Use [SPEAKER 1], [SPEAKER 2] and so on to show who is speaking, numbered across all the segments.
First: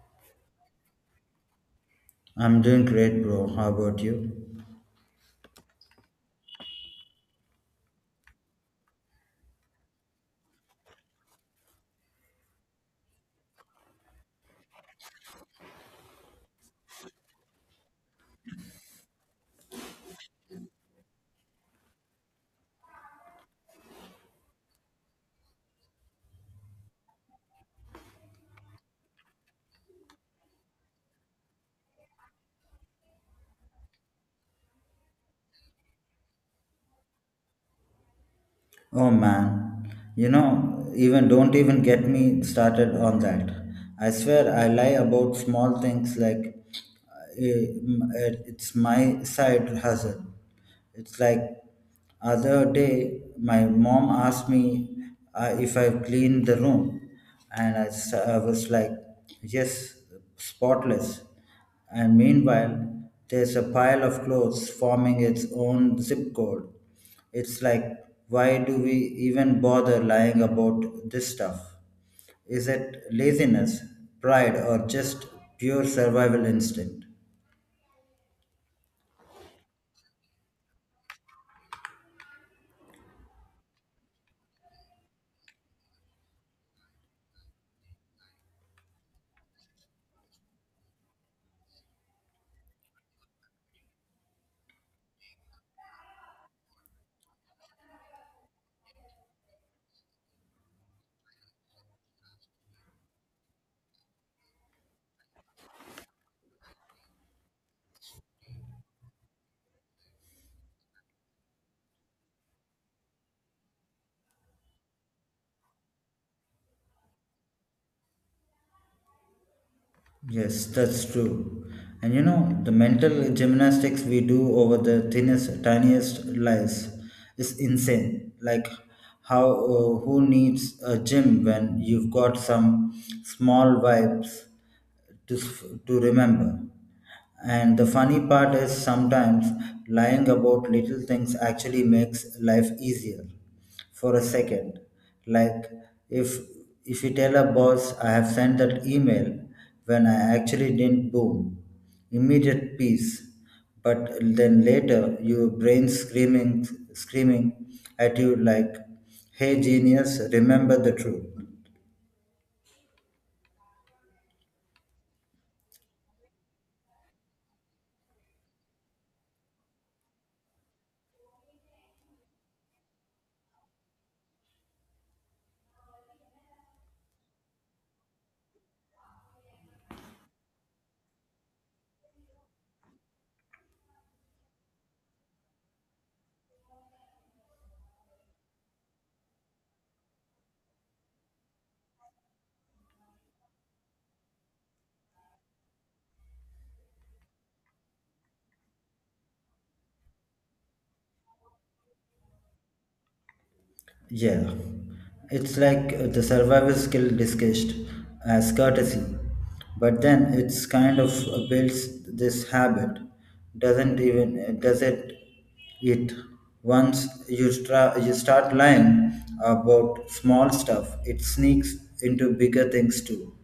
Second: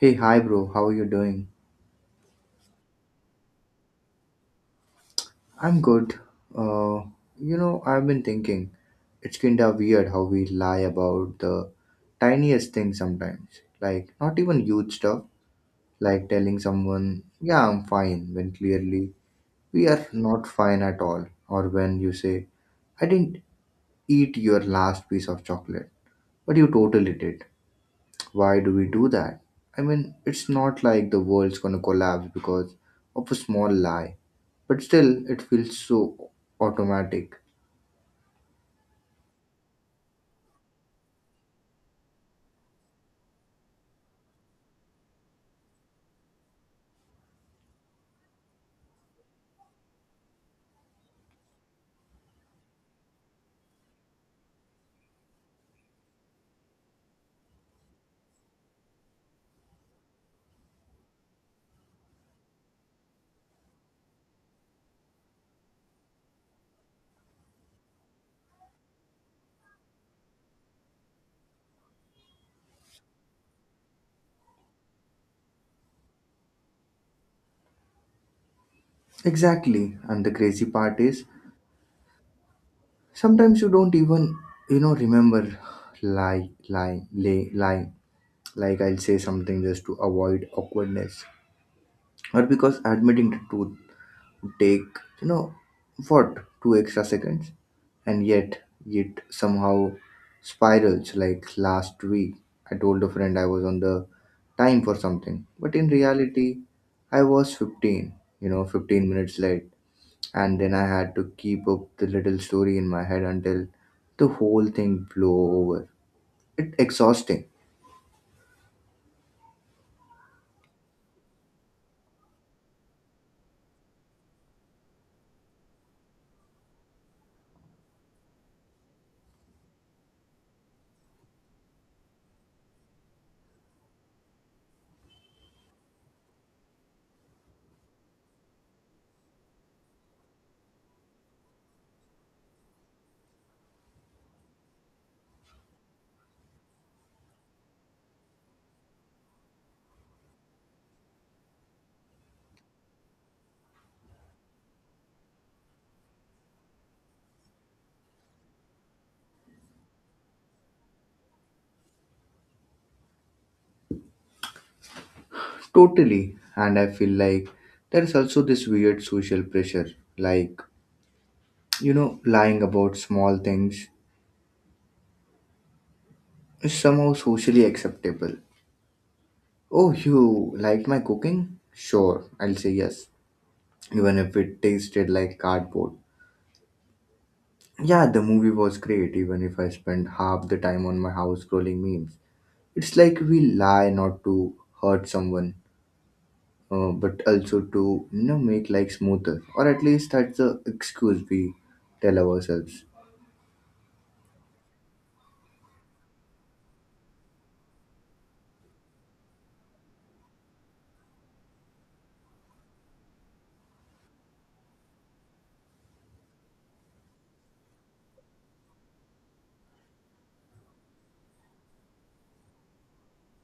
[SPEAKER 1] Hey, hi, bro. How are you doing?
[SPEAKER 2] I'm doing great, bro. How about you?
[SPEAKER 1] I'm good. Uh, I've been thinking it's kinda weird how we lie about the tiniest things sometimes. Like, not even huge stuff, like telling someone, yeah, I'm fine, when clearly we are not fine at all. Or when you say, I didn't eat your last piece of chocolate, but you totally did. Why do we do that? I mean, it's not like the world's gonna collapse because of a small lie, but still, it feels so automatic.
[SPEAKER 2] Oh man, you know, even don't even get me started on that. I swear I lie about small things like it's my side hustle. It's like other day my mom asked me if I cleaned the room, and I was like, yes, spotless. And meanwhile, there's a pile of clothes forming its own zip code. It's like, why do we even bother lying about this stuff? Is it laziness, pride, or just pure survival instinct?
[SPEAKER 1] Exactly, and the crazy part is sometimes you don't even, remember lie. Like I'll say something just to avoid awkwardness, or because admitting the truth take you know what two extra seconds, and yet it somehow spirals. Like last week I told a friend I was on the time for something, but in reality I was 15, 15 minutes late, and then I had to keep up the little story in my head until the whole thing blew over. It's exhausting.
[SPEAKER 2] Yes, that's true. And you know, the mental gymnastics we do over the thinnest, tiniest lies is insane. Like, how who needs a gym when you've got some small vibes to remember? And the funny part is sometimes lying about little things actually makes life easier for a second. Like if if you tell a boss I have sent that email when I actually didn't. Boom, immediate peace. But then later your brain screaming at you like, hey genius, remember the truth.
[SPEAKER 1] Totally, and I feel like there is also this weird social pressure, like, lying about small things is somehow socially acceptable. Oh, you like my cooking? Sure, I'll say yes, even if it tasted like cardboard. Yeah, the movie was great, even if I spent half the time on my house scrolling memes. It's like we lie not to hurt someone, but also to make life smoother, or at least that's the excuse we tell ourselves.
[SPEAKER 2] Yeah, it's like the survival skill discussed as courtesy, but then it's kind of builds this habit, doesn't even does it? It Once you you start lying about small stuff, it sneaks into bigger things too.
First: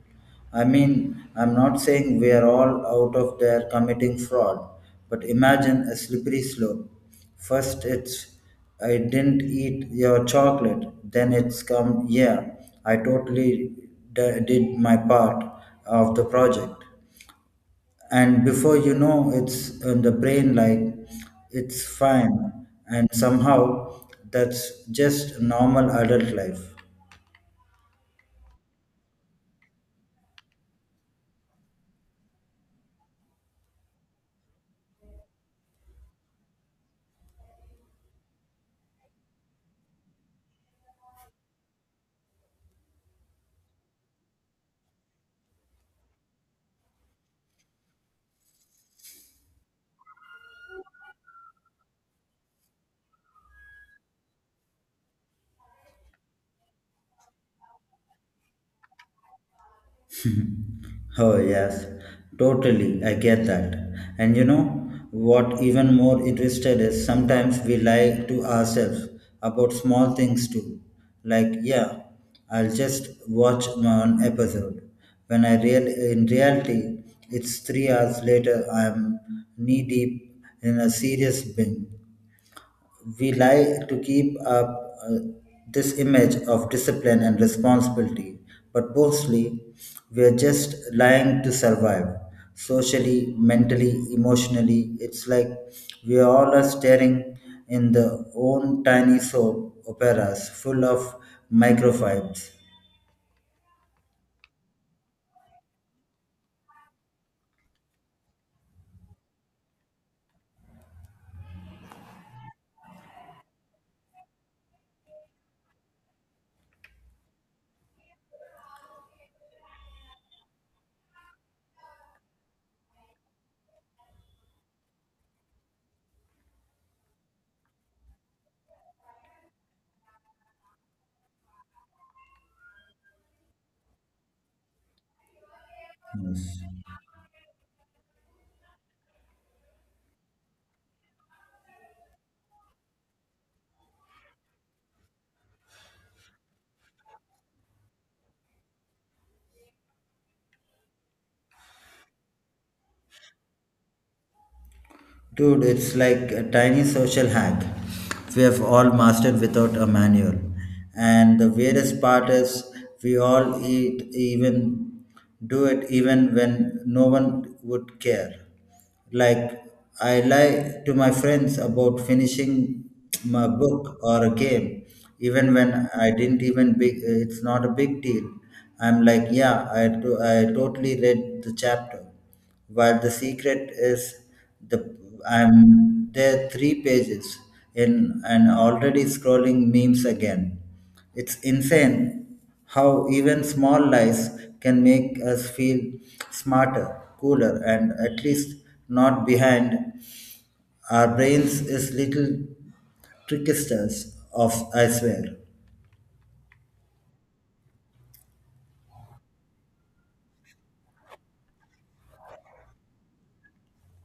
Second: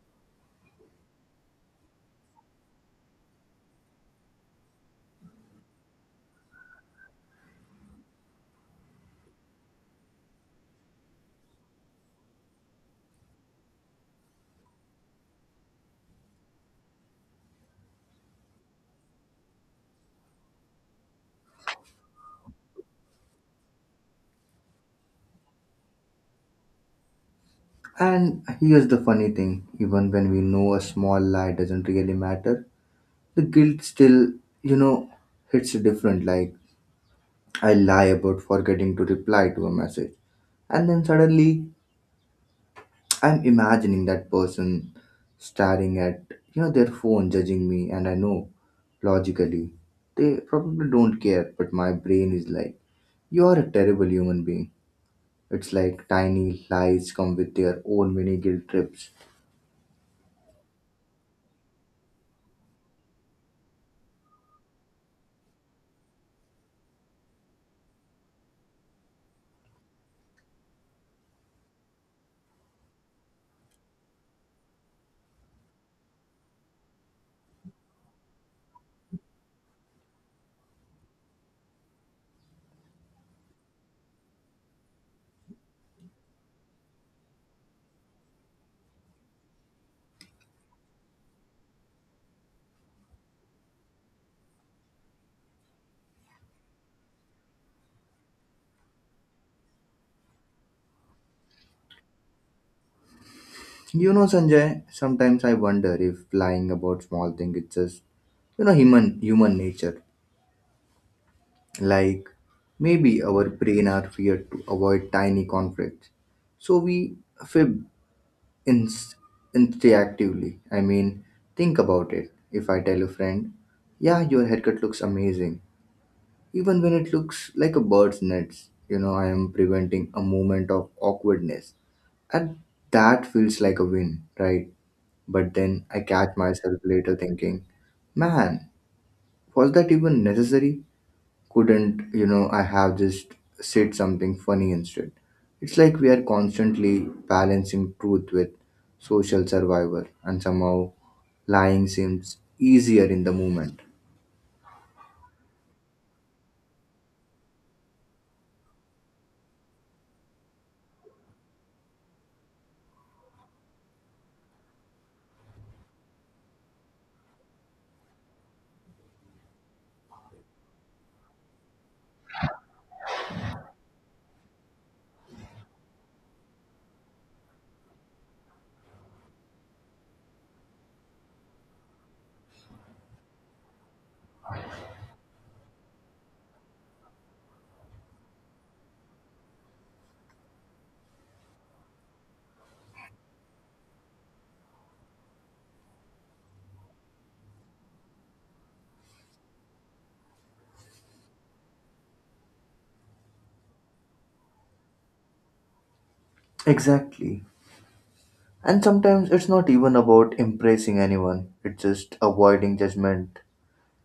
[SPEAKER 2] I mean, I'm not saying we're all out of there committing fraud, but imagine a slippery slope. First, it's I didn't eat your chocolate. Then it's come, yeah, I totally did my part of the project. And before you know, it's in the brain like it's fine. And somehow that's just normal adult life.
[SPEAKER 1] And here's the funny thing: even when we know a small lie doesn't really matter, the guilt still you know hits different. Like I lie about forgetting to reply to a message, and then suddenly I'm imagining that person staring at their phone, judging me. And I know, logically, they probably don't care, but my brain is like, you are a terrible human being. It's like tiny lies come with their own mini guilt trips.
[SPEAKER 2] Oh, yes, totally. I get that. And you know what, even more interested is sometimes we lie to ourselves about small things too. Like, yeah, I'll just watch one episode. When I real in reality, it's 3 hours later, I'm knee deep in a serious binge. We lie to keep up this image of discipline and responsibility, but mostly we're just lying to survive socially, mentally, emotionally. It's like we all are staring in the own tiny soap operas full of microfibes.
[SPEAKER 1] Sanjay, sometimes I wonder if lying about small things is just human nature. Like, maybe our brain are feared to avoid tiny conflicts. So we fib inst- instinctively. I mean, think about it. If I tell a friend, yeah, your haircut looks amazing, even when it looks like a bird's nest, you know, I am preventing a moment of awkwardness. And that feels like a win, right? But then I catch
[SPEAKER 2] Yes.
[SPEAKER 1] myself later thinking, man, was that even necessary? Couldn't I have just said something funny instead? It's like we are constantly balancing truth with social survival, and somehow lying seems easier in the moment.
[SPEAKER 2] Dude, it's like a tiny social hack we have all mastered without a manual. And the weirdest part is we all eat even do it even when no one would care. Like I lie to my friends about finishing my book or a game, even when I didn't even big. It's not a big deal. I'm like, yeah, I totally read the chapter. While the secret is the I'm there three pages in and already scrolling memes again. It's insane how even small lies can make us feel smarter, cooler, and at least not behind. Our brains is little tricksters of I swear.
[SPEAKER 1] Exactly, and sometimes it's not even about impressing anyone, it's just avoiding judgment.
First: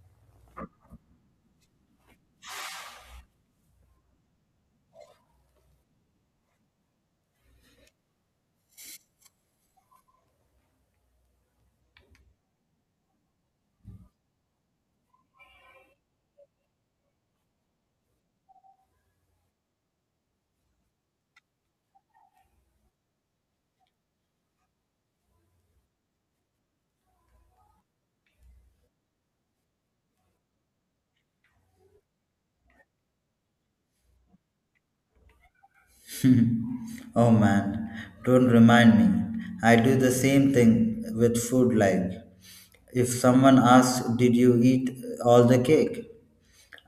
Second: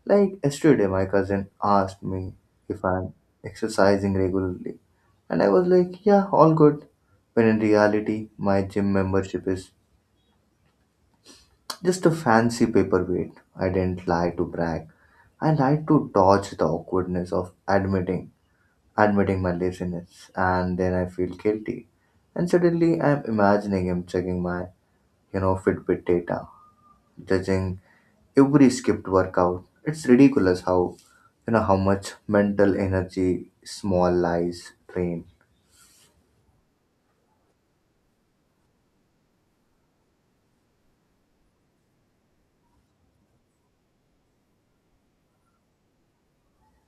[SPEAKER 1] Like yesterday my cousin asked me if I'm exercising regularly, and I was like, yeah, all good, when in reality my gym membership is just a fancy paperweight. I didn't lie to brag. I lied to dodge the awkwardness of admitting my laziness, and then I feel guilty. And suddenly I'm imagining him checking my, Fitbit data, judging every skipped workout. It's ridiculous how how much mental energy small lies drain.
[SPEAKER 2] Oh man, don't remind me. I do the same thing with food like if someone asks did you eat all the cake?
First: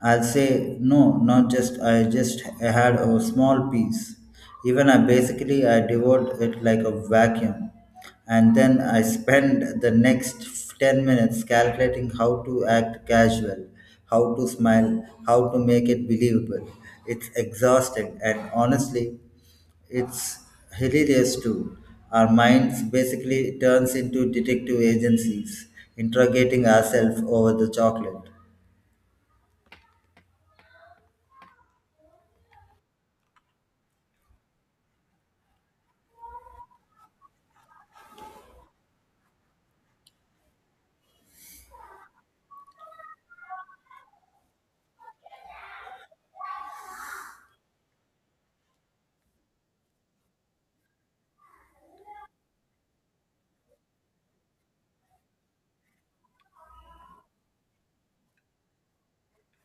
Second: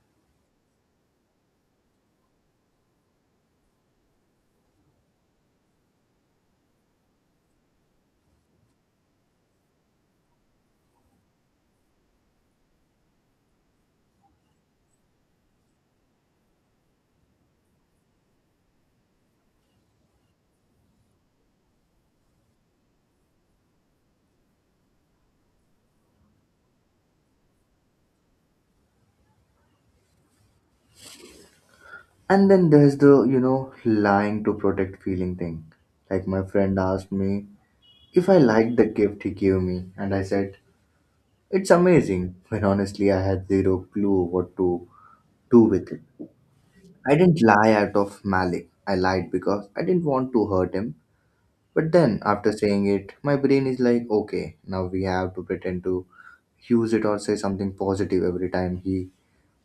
[SPEAKER 2] I'll say no, not just I just had a small piece. Even I basically I devoured it like a vacuum, and then I spend the next 10 minutes calculating how to act casual, how to smile, how to make it believable. It's exhausting, and honestly, it's hilarious too. Our minds basically turns into detective agencies, interrogating ourselves over the chocolate.
[SPEAKER 1] And then there's the, lying to protect feeling thing. Like my friend asked me if I liked the gift he gave me, and I said, it's amazing, when honestly I had zero clue what to do with it. I didn't lie out of malice. I lied because I didn't want to hurt him. But then, after saying it, my brain is like, okay, now we have to pretend to use it or say something positive every time he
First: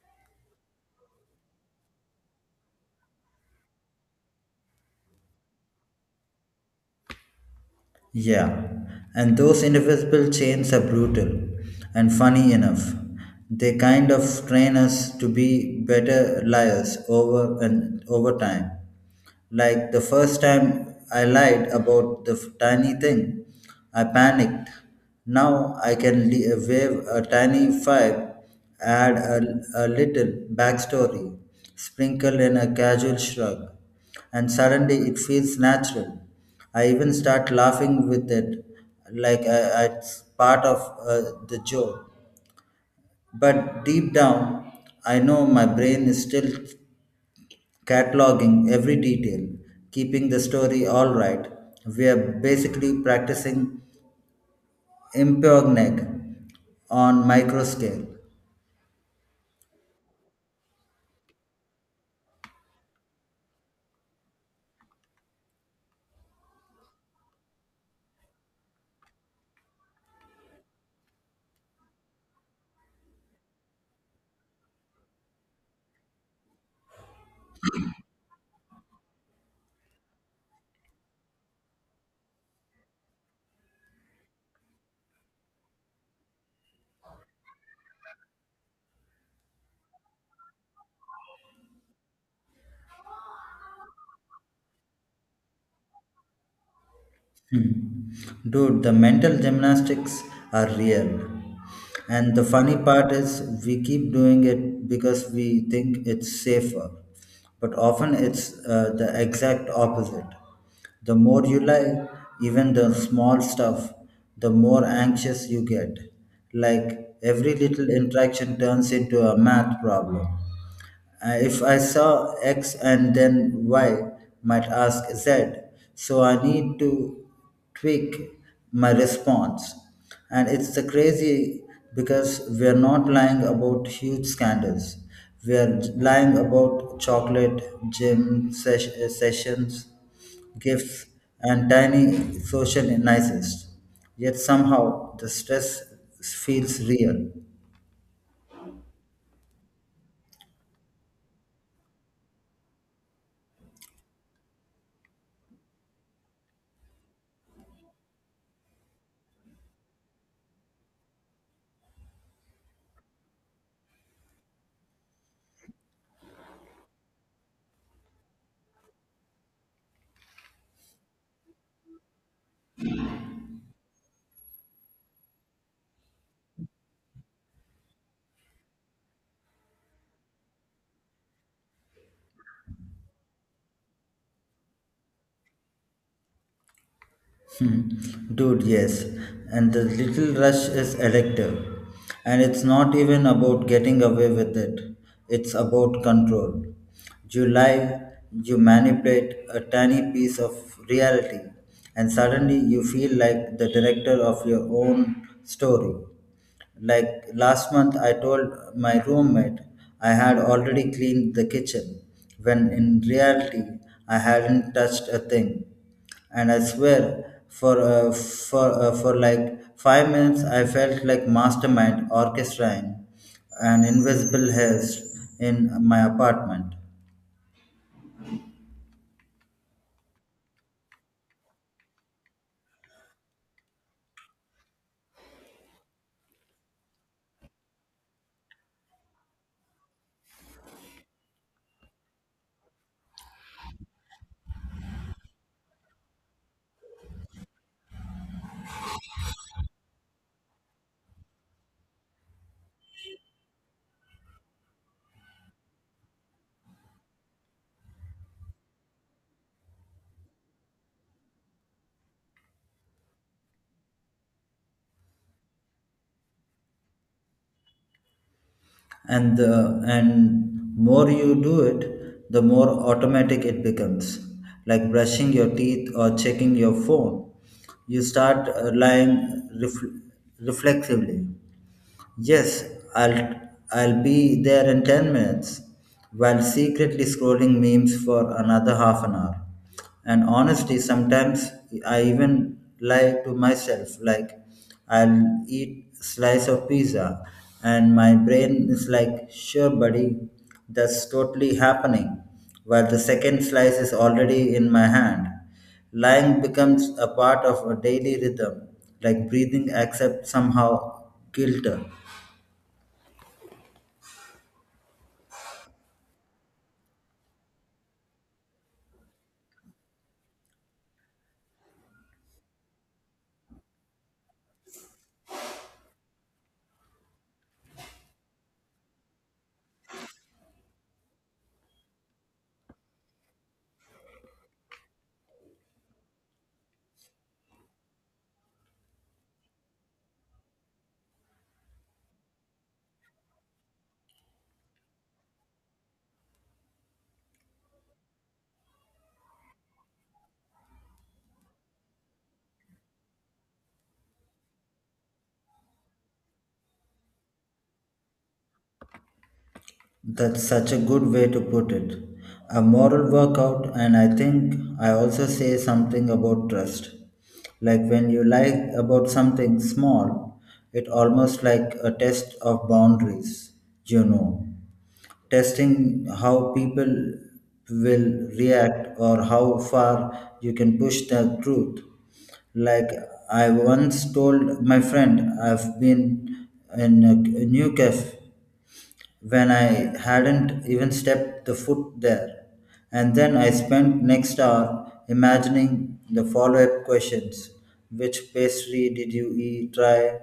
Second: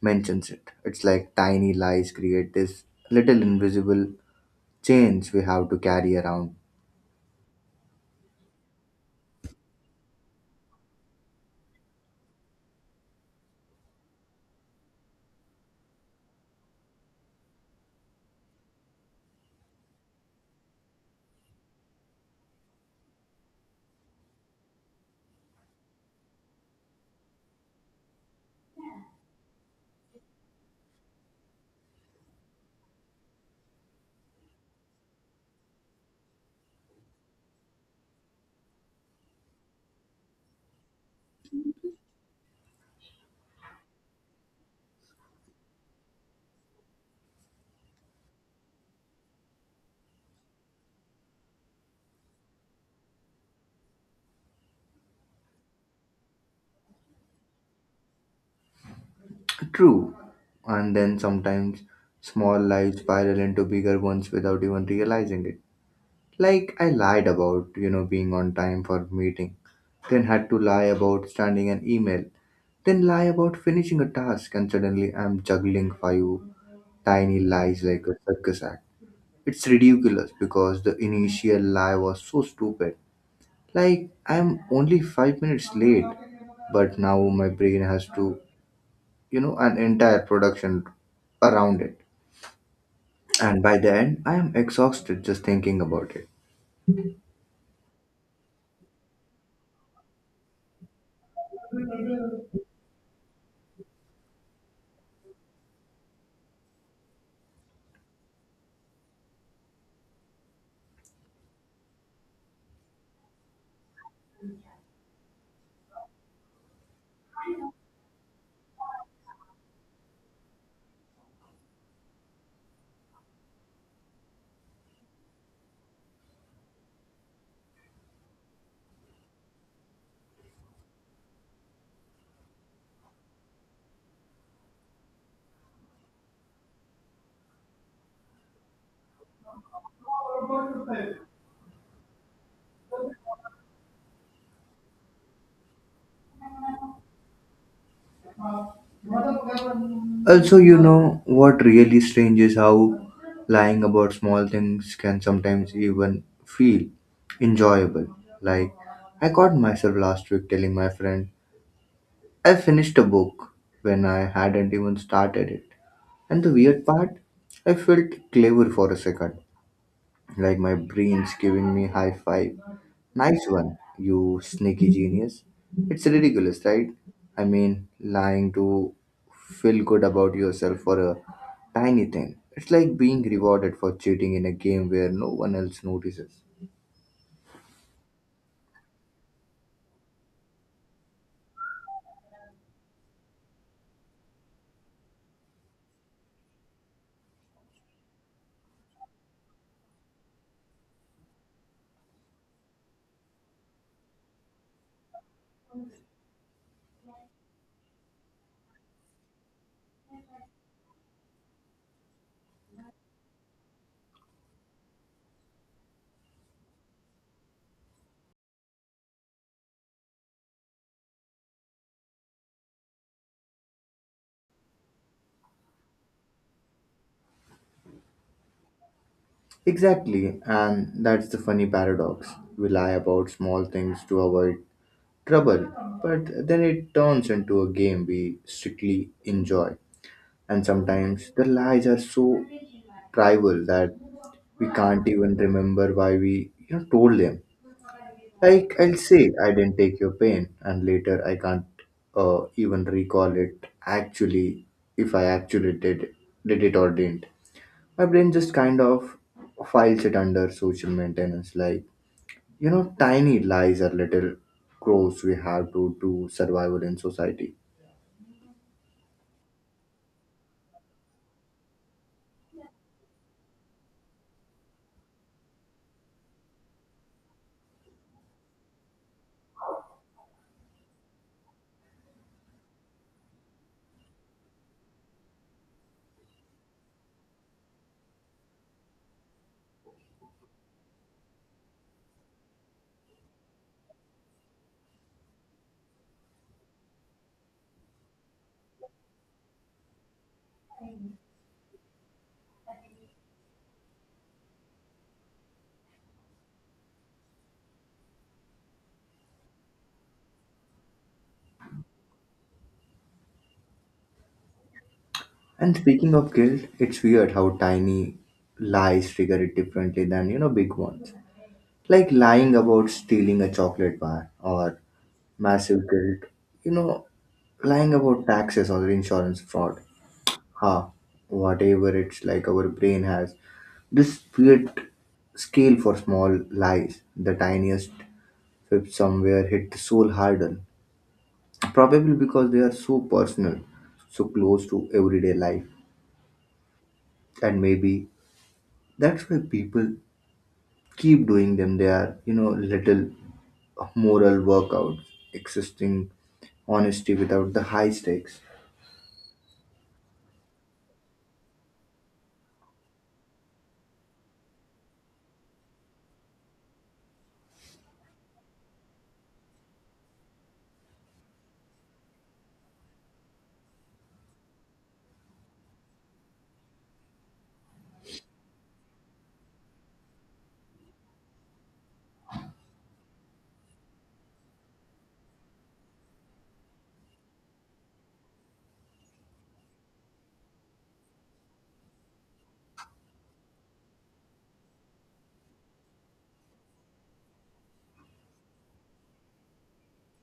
[SPEAKER 1] mentions it. It's like tiny lies create this little invisible chains we have to carry around.
[SPEAKER 2] Yeah, and those invisible chains are brutal. And funny enough, they kind of train us to be better liars over and over time. Like the first time I lied about the tiny thing, I panicked. Now I can wave a tiny five, add a little backstory, sprinkle in a casual shrug, and suddenly it feels natural. I even start laughing with it, like it's part of the joke. But deep down, I know my brain is still cataloging every detail, keeping the story all right. We are basically practicing improv on micro scale.
[SPEAKER 1] True. And then sometimes small lies spiral into bigger ones without even realizing it. Like I lied about, being on time for meeting, then had to lie about sending an email, then lie about finishing a task, and suddenly I'm juggling five tiny lies like a circus act. It's ridiculous because the initial lie was so stupid. Like I'm only 5 minutes late, but now my brain has to, an entire production around it. And by the end, I am exhausted just thinking about it.
[SPEAKER 2] Hmm. Dude, the mental gymnastics are real. And the funny part is, we keep doing it because we think it's safer. But often it's the exact opposite. The more you lie, even the small stuff, the more anxious you get. Like every little interaction turns into a math problem. If I saw X and then Y might ask Z, so I need to tweak my response. And it's the crazy because we are not lying about huge scandals. We are lying about chocolate, gym sessions, gifts, and tiny social niceties. Yet somehow the stress feels real.
[SPEAKER 1] Also, you know, what really strange is how lying about small things can sometimes even feel enjoyable. Like, I caught myself last week telling my friend I finished a book when I hadn't even started it. And the weird part, I felt clever for a second, like my brain's giving me high five. Nice one, you sneaky genius. It's ridiculous, right? I mean, lying to feel good about yourself for a tiny thing. It's like being rewarded for cheating in a game where no one else notices.
[SPEAKER 2] Hmm. Dude, yes. And the little rush is addictive. And it's not even about getting away with it, it's about control. You lie, you manipulate a tiny piece of reality, and suddenly you feel like the director of your own story. Like last month, I told my roommate I had already cleaned the kitchen, when in reality, I hadn't touched a thing, and I swear for for like 5 minutes I felt like mastermind orchestrating an invisible heist in my apartment.
[SPEAKER 1] Exactly, and that's the funny paradox. We lie about small things to avoid trouble, but then it turns into a game we strictly enjoy. And sometimes the lies are so trivial that we can't even remember why we told them. Like I'll say I didn't take your pain and later I can't even recall it actually, if I actually did it or didn't. My brain just kind of files it under social maintenance, like, tiny lies are little crows we have to do survival in society.
[SPEAKER 2] And the and more you do it, the more automatic it becomes, like brushing your teeth or checking your phone. You start lying ref- reflexively. Yes, I'll I'll be there in 10 minutes while secretly scrolling memes for another half an hour. And honestly, sometimes I even lie to myself, like I'll eat slice of pizza and my brain is like, "Sure, buddy, that's totally happening." While the second slice is already in my hand. Lying becomes a part of a daily rhythm, like breathing except somehow guilty.
[SPEAKER 1] And speaking of guilt, it's weird how tiny lies trigger it differently than, big ones. Like lying about stealing a chocolate bar, or massive guilt, you know lying about taxes or insurance fraud, ha, whatever. It's like our brain has this split scale for small lies. The tiniest fib somewhere hit the soul harder, probably because they are so personal, so close to everyday life. And maybe that's why people keep doing them. They are, little moral workouts, existing honesty without the high stakes.
[SPEAKER 2] That's such a good way to put it. A moral workout, and I think I also say something about trust. Like when you lie about something small, it almost like a test of boundaries, you know. Testing how people will react or how far you can push the truth. Like I once told my friend, I've been in a new cafe when I hadn't even stepped the foot there. And then I spent next hour imagining the follow-up questions. Which pastry did you try?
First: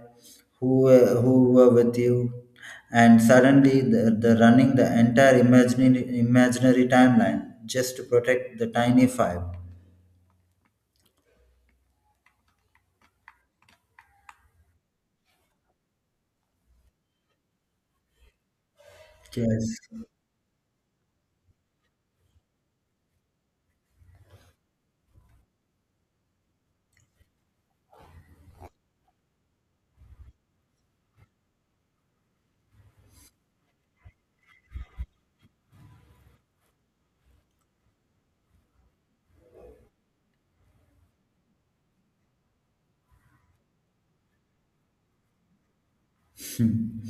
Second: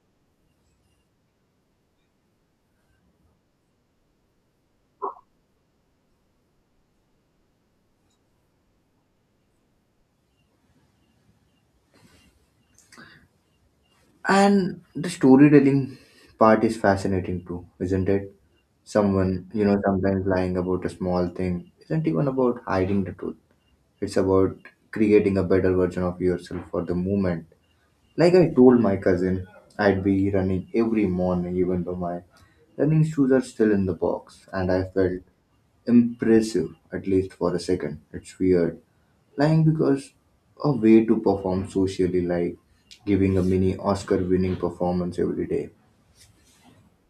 [SPEAKER 2] Who were with you? And suddenly the running the entire imaginary timeline just to protect the tiny five.
[SPEAKER 1] And the storytelling part is fascinating too, isn't it? Someone, you know,
[SPEAKER 2] Yes.
[SPEAKER 1] sometimes lying about a small thing isn't even about hiding the truth. It's about creating a better version of yourself for the moment. Like I told my cousin I'd be running every morning, even though my running shoes are still in the box, and I felt impressive, at least for a second. It's weird. Lying because a way to perform socially, like giving a mini Oscar winning performance every day.
[SPEAKER 2] Hmm,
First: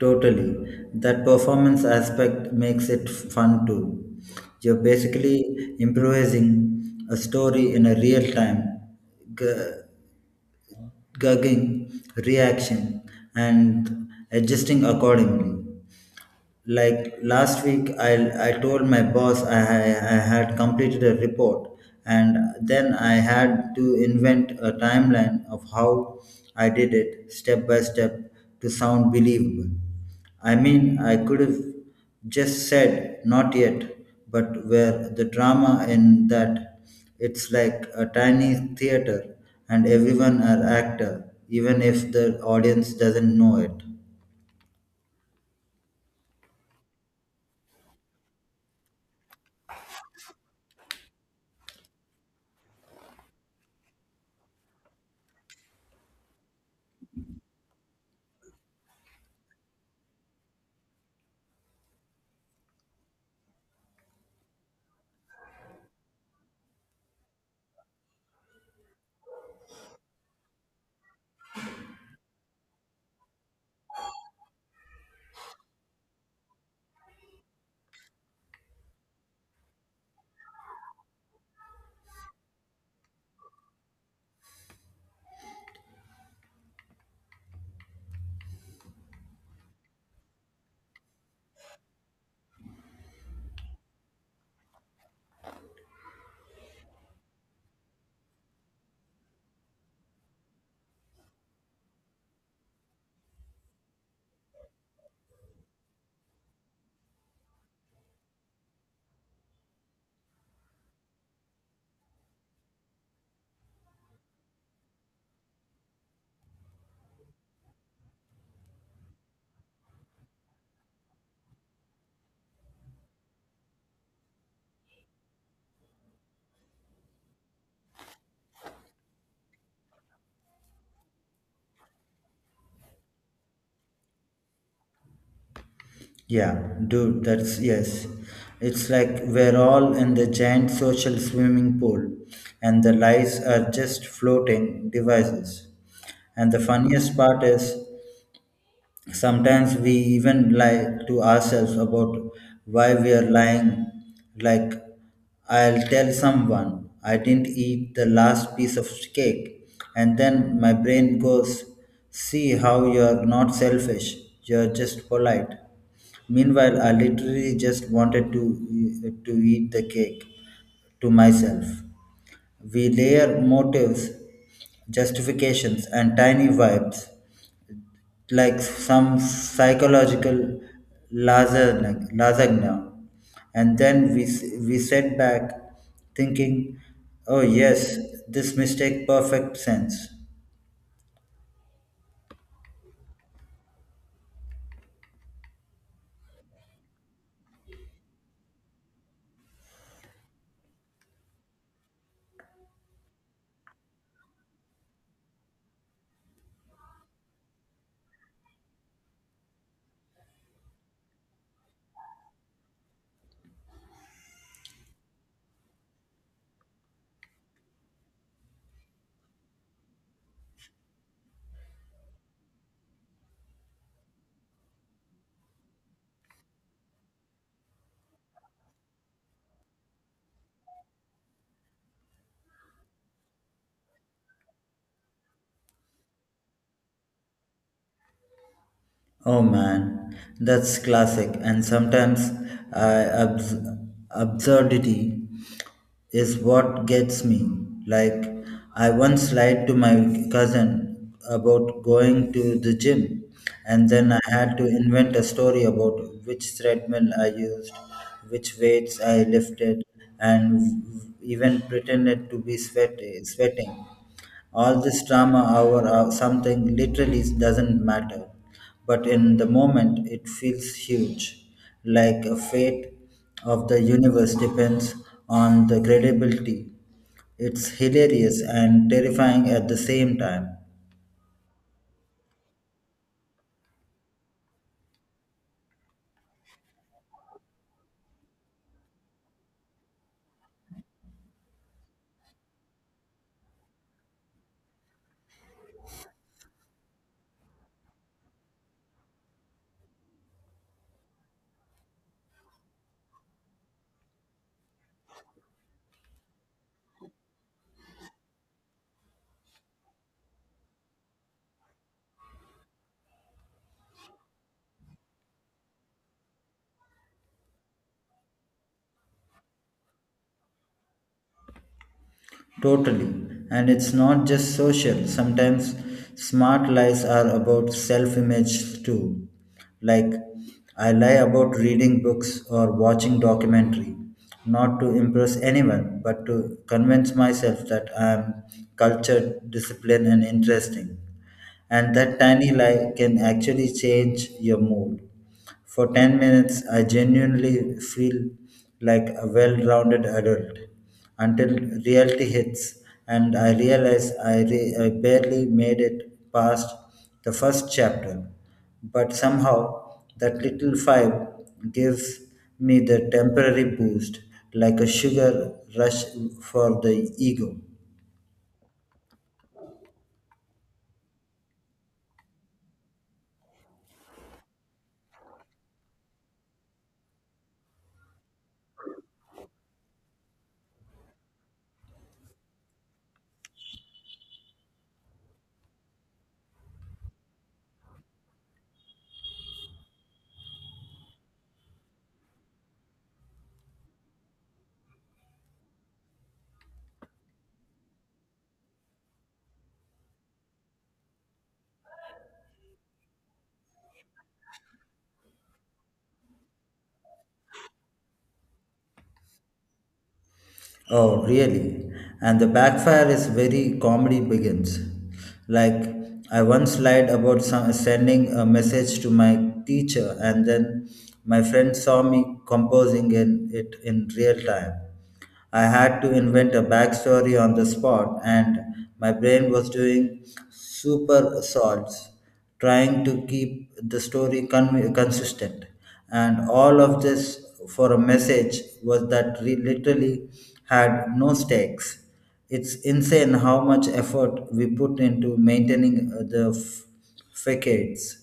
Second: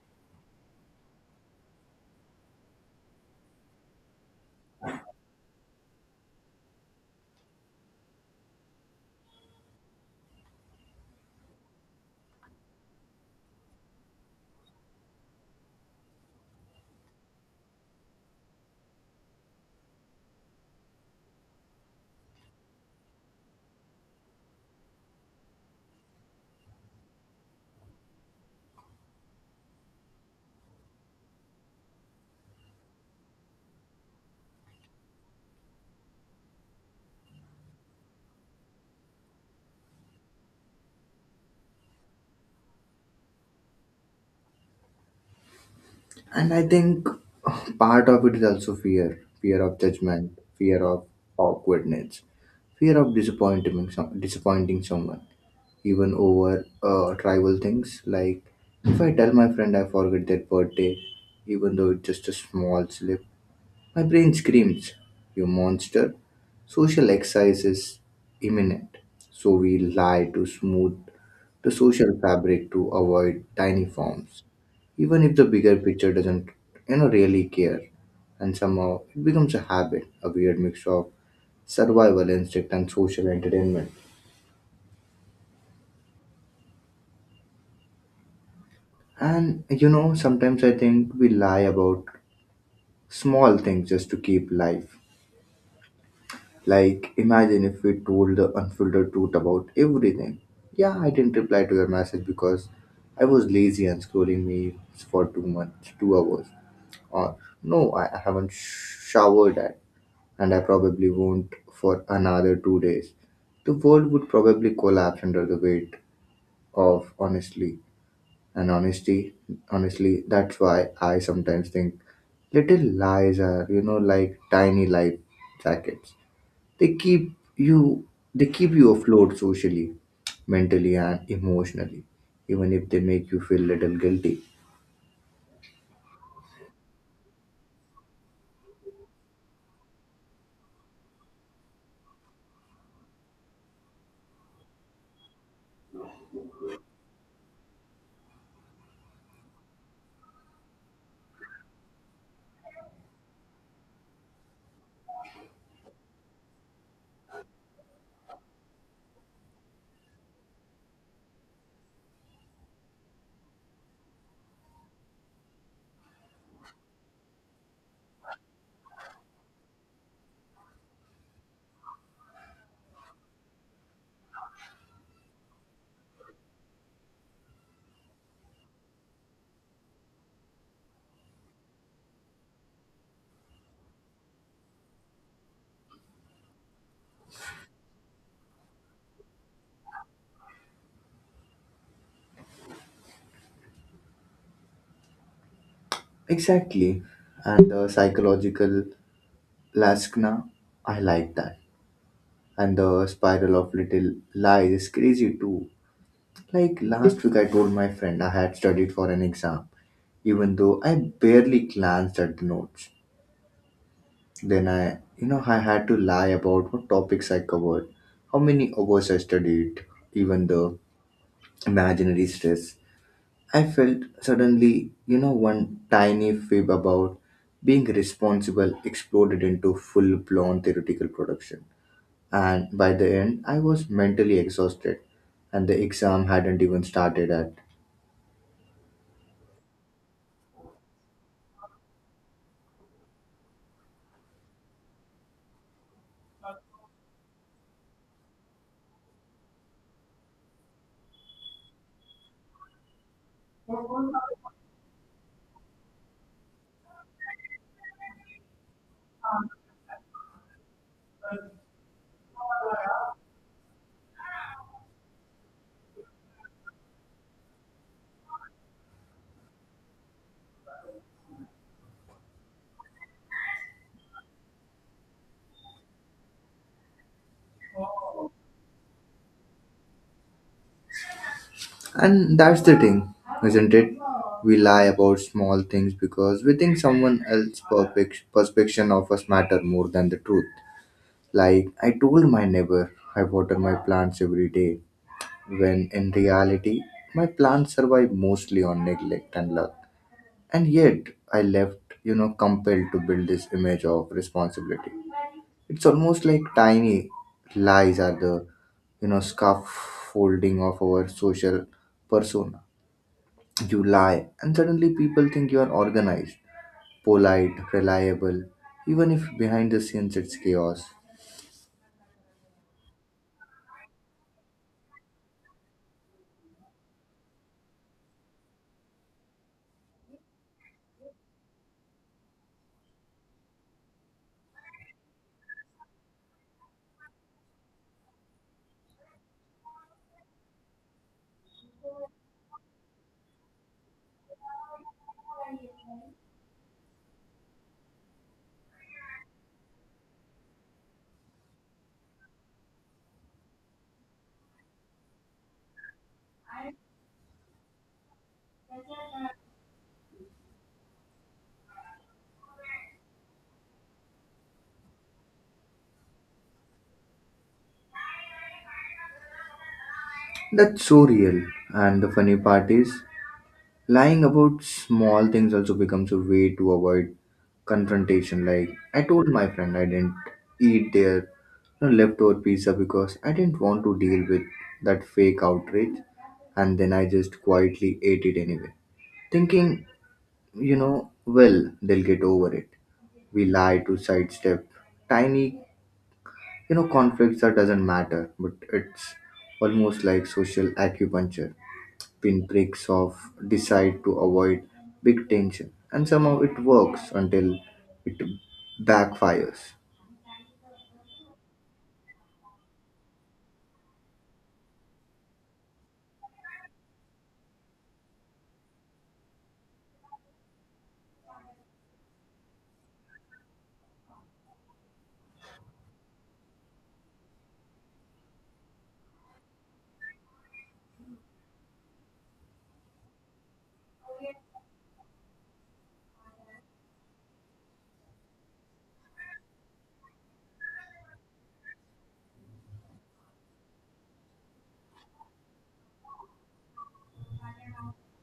[SPEAKER 2] totally. That performance aspect makes it fun too. You're basically improvising a story in a real time, gu- gauging reaction and adjusting accordingly. Like last week, I told my boss I had completed a report, and then I had to invent a timeline of how I did it step by step to sound believable. I mean, I could have just said not yet, but where the drama in that? It's like a tiny theater, and everyone are actor even if the audience doesn't know it.
[SPEAKER 1] And I think part of it is also fear of judgment, fear of awkwardness, fear of disappointing someone, even over trivial things. Like if I tell my friend I forget their birthday, even though it's just a small slip, my brain screams, you monster! Social exercise is imminent, so we lie to smooth the social fabric, to avoid tiny forms, even if the bigger picture doesn't really care. And somehow it becomes a habit, a weird mix of survival instinct and social entertainment. And you know, sometimes I think we lie about small things just to keep life. Like, imagine if we told the unfiltered truth about everything. Yeah, I didn't reply to your message because I was lazy and scrolling memes for too much, 2 hours. Or, no, I haven't showered yet, and I probably won't for another 2 days. The world would probably collapse under the weight of honestly. And honesty, honestly, that's why I sometimes think little lies are, you know, like tiny life jackets. They keep you they keep you afloat socially, mentally, and emotionally, even if they make you feel little guilty.
[SPEAKER 2] Yeah, dude, that's yes. It's like we're all in the giant social swimming pool, and the lies are just floating devices. And the funniest part is, sometimes we even lie to ourselves about why we are lying, like, I'll tell someone I didn't eat the last piece of cake, and then my brain goes, see how you're not selfish, you're just polite. Meanwhile, I literally just wanted to eat the cake to myself. We layer motives, justifications, and tiny vibes like some psychological lasagna. And then we sat back thinking, oh yes, this mistake perfect sense.
[SPEAKER 1] Exactly. And the psychological laskna, I like that. And the spiral of little lies is crazy too. Like last week I told my friend I had studied for an exam, even though I barely glanced at the notes. Then I you know I had to lie about what topics I covered, how many hours I studied, even the imaginary stress I felt suddenly. You know, one tiny fib about being responsible exploded into full blown theoretical production. And by the end, I was mentally exhausted, and the exam hadn't even started yet.
[SPEAKER 2] Oh man, that's classic, and sometimes I absurdity is what gets me. Like, I once lied to my cousin about going to the gym, and then I had to invent a story about which treadmill I used, which weights I lifted, and even pretended to be sweating. All this drama over something literally doesn't matter, but in the moment it feels huge, like a fate of the universe depends on the credibility. It's hilarious and terrifying at the same time.
[SPEAKER 1] And that's the thing, isn't it? We lie about small things because we think someone else's perfect perception of us matter more than the truth. Like I told my neighbor I water my plants every day, when in reality my plants survive mostly on neglect and luck. And yet I left, compelled to build this image of responsibility. It's almost like tiny lies are the, scaffolding of our social persona. You lie, and suddenly people think you are organized, polite, reliable, even if behind the scenes it's chaos.
[SPEAKER 2] Totally. And it's not just social, sometimes smart lies are about self image too. Like, I lie about reading books or watching documentary, not to impress anyone, but to convince myself that I am cultured, disciplined, and interesting, and that tiny lie can actually change your mood. For 10 minutes, I genuinely feel like a well rounded adult until reality hits and I realize I barely made it past the first chapter. But somehow, that little five gives me the temporary boost like a sugar rush for the ego.
[SPEAKER 1] That's so real. And the funny part is, lying about small things also becomes a way to avoid confrontation. Like, I told my friend I didn't eat their, leftover pizza, because I didn't want to deal with that fake outrage, and then I just quietly ate it anyway, thinking, you know, well, they'll get over it. We lie to sidestep tiny, conflicts that doesn't matter, but it's almost like social acupuncture, pinpricks of decide to avoid big tension, and somehow it works until it backfires.
[SPEAKER 2] Oh, really? And the backfire is very comedy begins. Like, I once lied about sending a message to my teacher, and then my friend saw me composing it in real time. I had to invent a backstory on the spot, and my brain was doing super salts trying to keep the story consistent. And all of this for a message was that we literally had no stakes. It's insane how much effort we put into maintaining the facades.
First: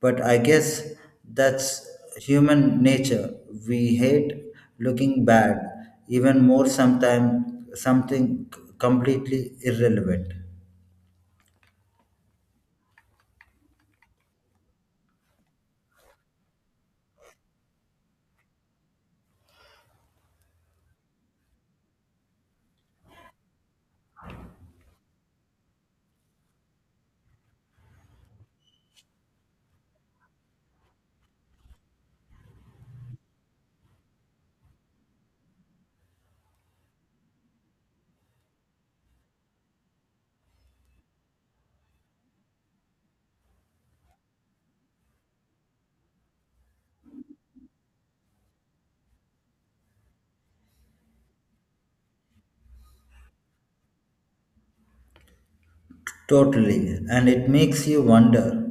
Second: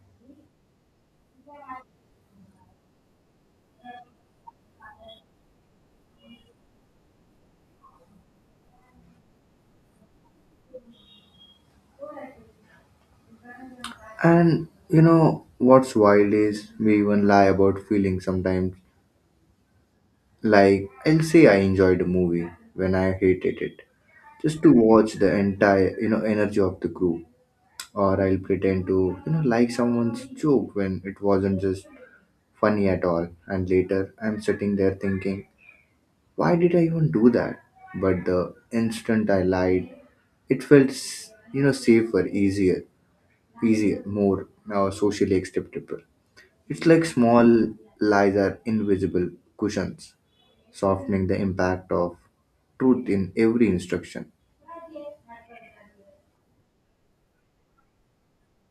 [SPEAKER 2] But I guess that's human nature. We hate looking bad, even more sometimes something completely irrelevant.
[SPEAKER 1] And you know what's wild is we even lie about feelings sometimes. Like I'll say I enjoyed a movie when I hated it, just to watch the entire, energy of the group. Or I'll pretend to, like someone's joke when it wasn't just funny at all. And later I'm sitting there thinking, why did I even do that? But the instant I lied, it felt, you know, safer, easier, more socially acceptable. It's like small lies are invisible cushions, softening the impact of truth in every instruction.
[SPEAKER 2] Totally. And it makes you wonder,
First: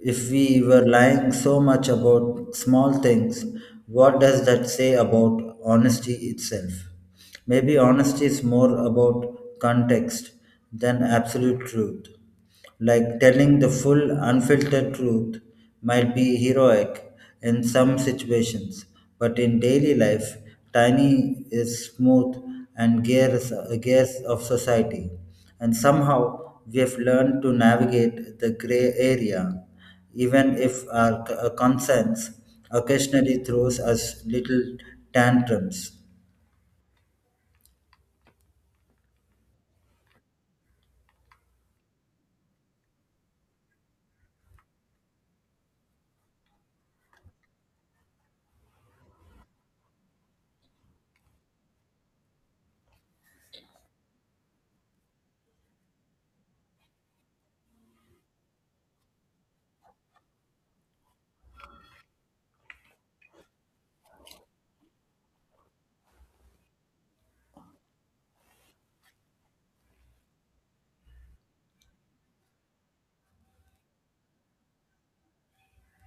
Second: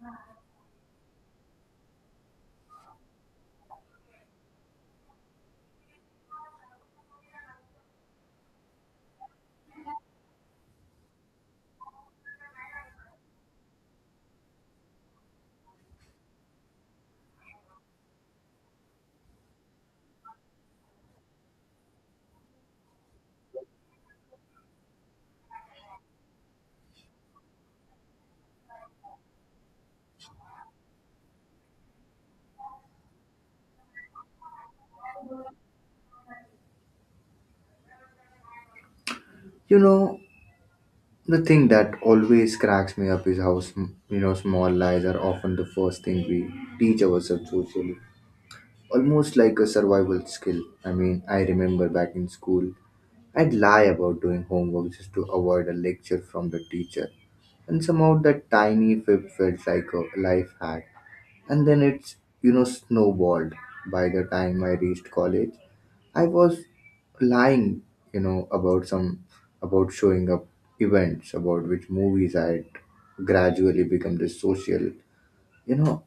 [SPEAKER 2] if we were lying so much about small things, what does that say about honesty itself? Maybe honesty is more about context than absolute truth. Like telling the full, unfiltered truth might be heroic in some situations, but in daily life, tiny is smooth and gears of society. And somehow we have learned to navigate the gray area, even if our conscience occasionally throws us little tantrums.
[SPEAKER 1] You know, the thing that always cracks me up is how, small lies are often the first thing we teach ourselves socially. Almost like a survival skill. I mean, I remember back in school, I'd lie about doing homework just to avoid a lecture from the teacher. And somehow that tiny fib felt like a life hack. And then it's, you know, snowballed. By the time I reached college, I was lying, about about showing up events, about which movies I had gradually become this social, you know,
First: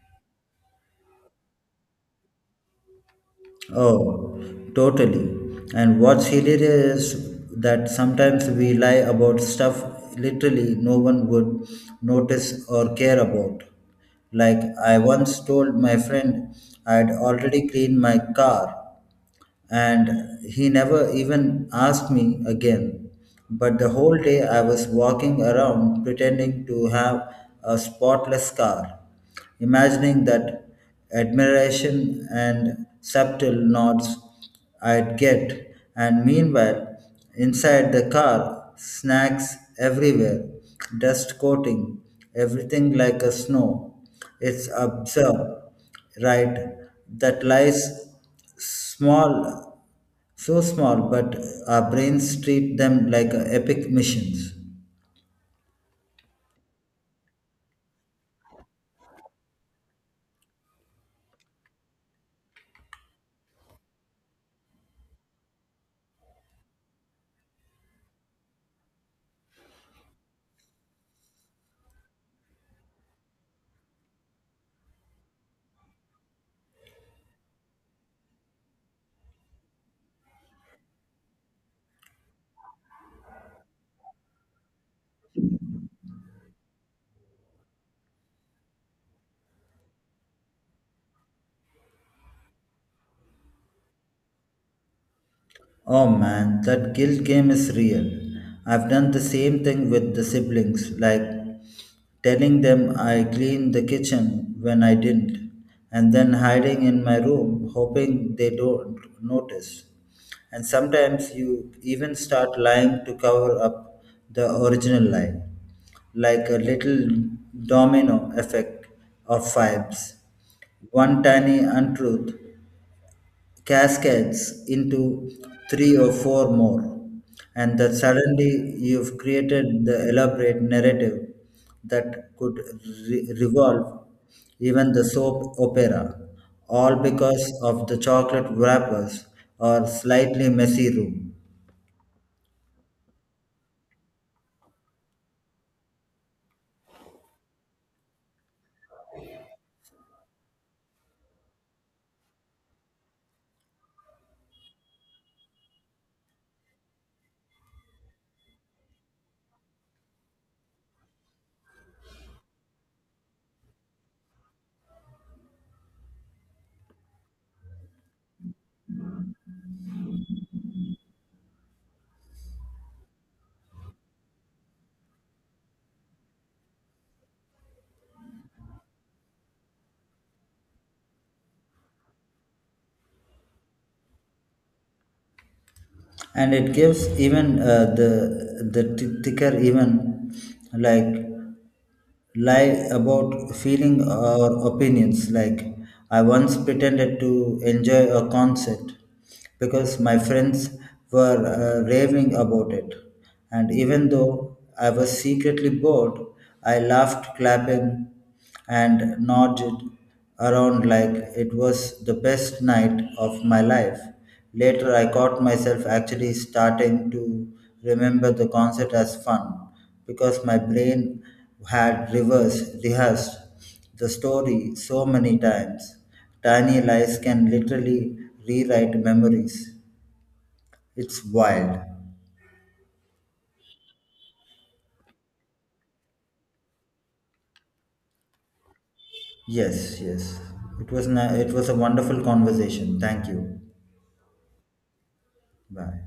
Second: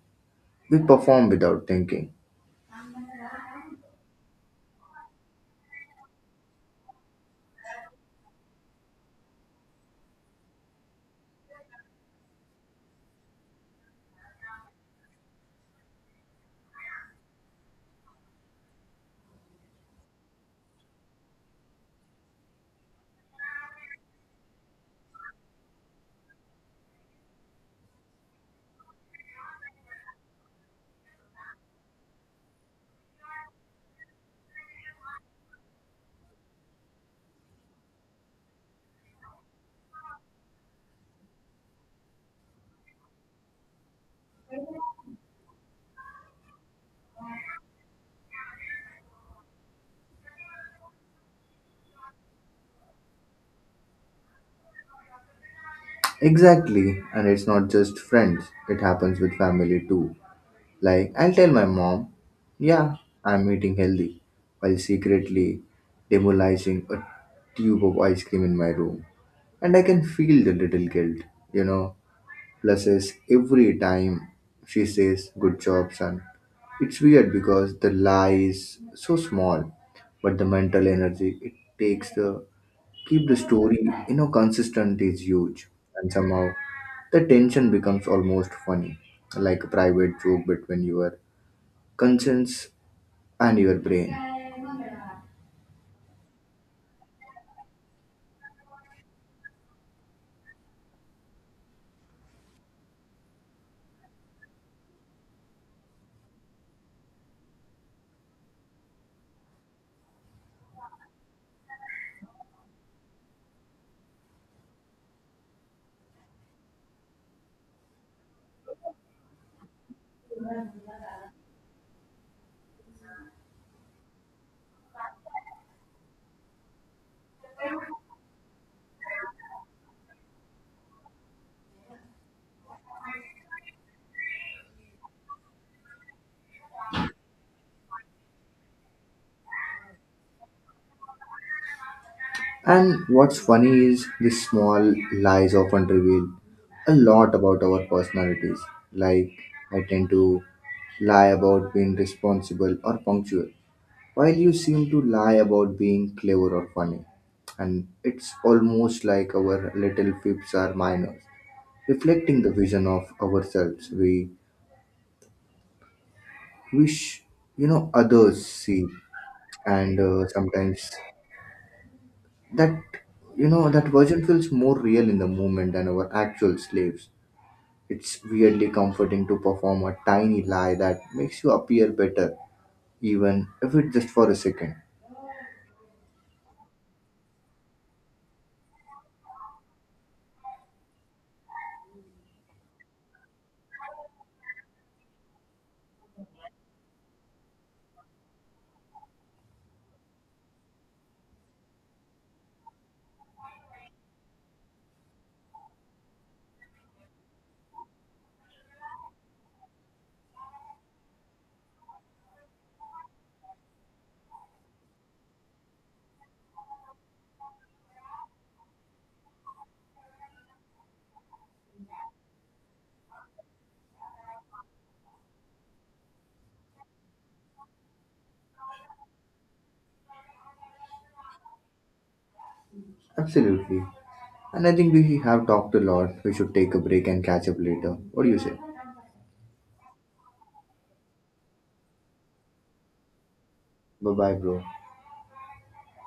[SPEAKER 1] we perform without thinking.
[SPEAKER 2] Oh, totally. And what's hilarious that sometimes we lie about stuff literally no one would notice or care about. Like I once told my friend I'd already cleaned my car and he never even asked me again. But the whole day I was walking around pretending to have a spotless car, imagining that admiration and subtle nods I'd get, and meanwhile, inside the car, snacks everywhere, dust coating everything like a snow. It's absurd, right? That lies small, so small, but our brains treat them like epic missions.
[SPEAKER 1] Exactly. And it's not just friends, it happens with family too. Like, I'll tell my mom, yeah, I'm eating healthy, while secretly demolishing a tube of ice cream in my room. And I can feel the little guilt, you know. Plus, is every time she says, good job, son. It's weird because the lie is so small, but the mental energy it takes to keep the story, consistent is huge. And somehow the tension becomes almost funny, like a private joke between your conscience and your brain.
[SPEAKER 2] Oh man, that guilt game is real. I've done the same thing with the siblings, like telling them I cleaned the kitchen when I didn't, and then hiding in my room hoping they don't notice. And sometimes you even start lying to cover up the original lie, like a little domino effect of vibes. One tiny untruth cascades into three or four more. And that suddenly you've created the elaborate narrative that could revolve even the soap opera, all because of the chocolate wrappers or slightly messy room.
[SPEAKER 1] And what's funny is these small lies often reveal a lot about our personalities. Like, I tend to lie about being responsible or punctual, while you seem to lie about being clever or funny. And it's almost like our little fibs are minors, reflecting the vision of ourselves we wish, others see. And sometimes that you know that version feels more real in the moment than our actual slaves. It's weirdly comforting to perform a tiny lie that makes you appear better, even if it's just for a second.
[SPEAKER 2] And it gives even the thicker even like lie about feeling or opinions, like I once pretended to enjoy a concert because my friends were raving about it, and even though I was secretly bored, I laughed, clapping, and nodded around like it was the best night of my life. Later, I caught myself actually starting to remember the concert as fun because my brain had reverse rehearsed the story so many times. Tiny lies can literally rewrite memories. It's wild.
[SPEAKER 1] Absolutely. And I think we have talked a lot. We should take a break and catch up later. What do you say?
[SPEAKER 2] Yes, yes. It was a wonderful conversation. Thank you.
[SPEAKER 1] Bye bye, bro.
[SPEAKER 2] Bye.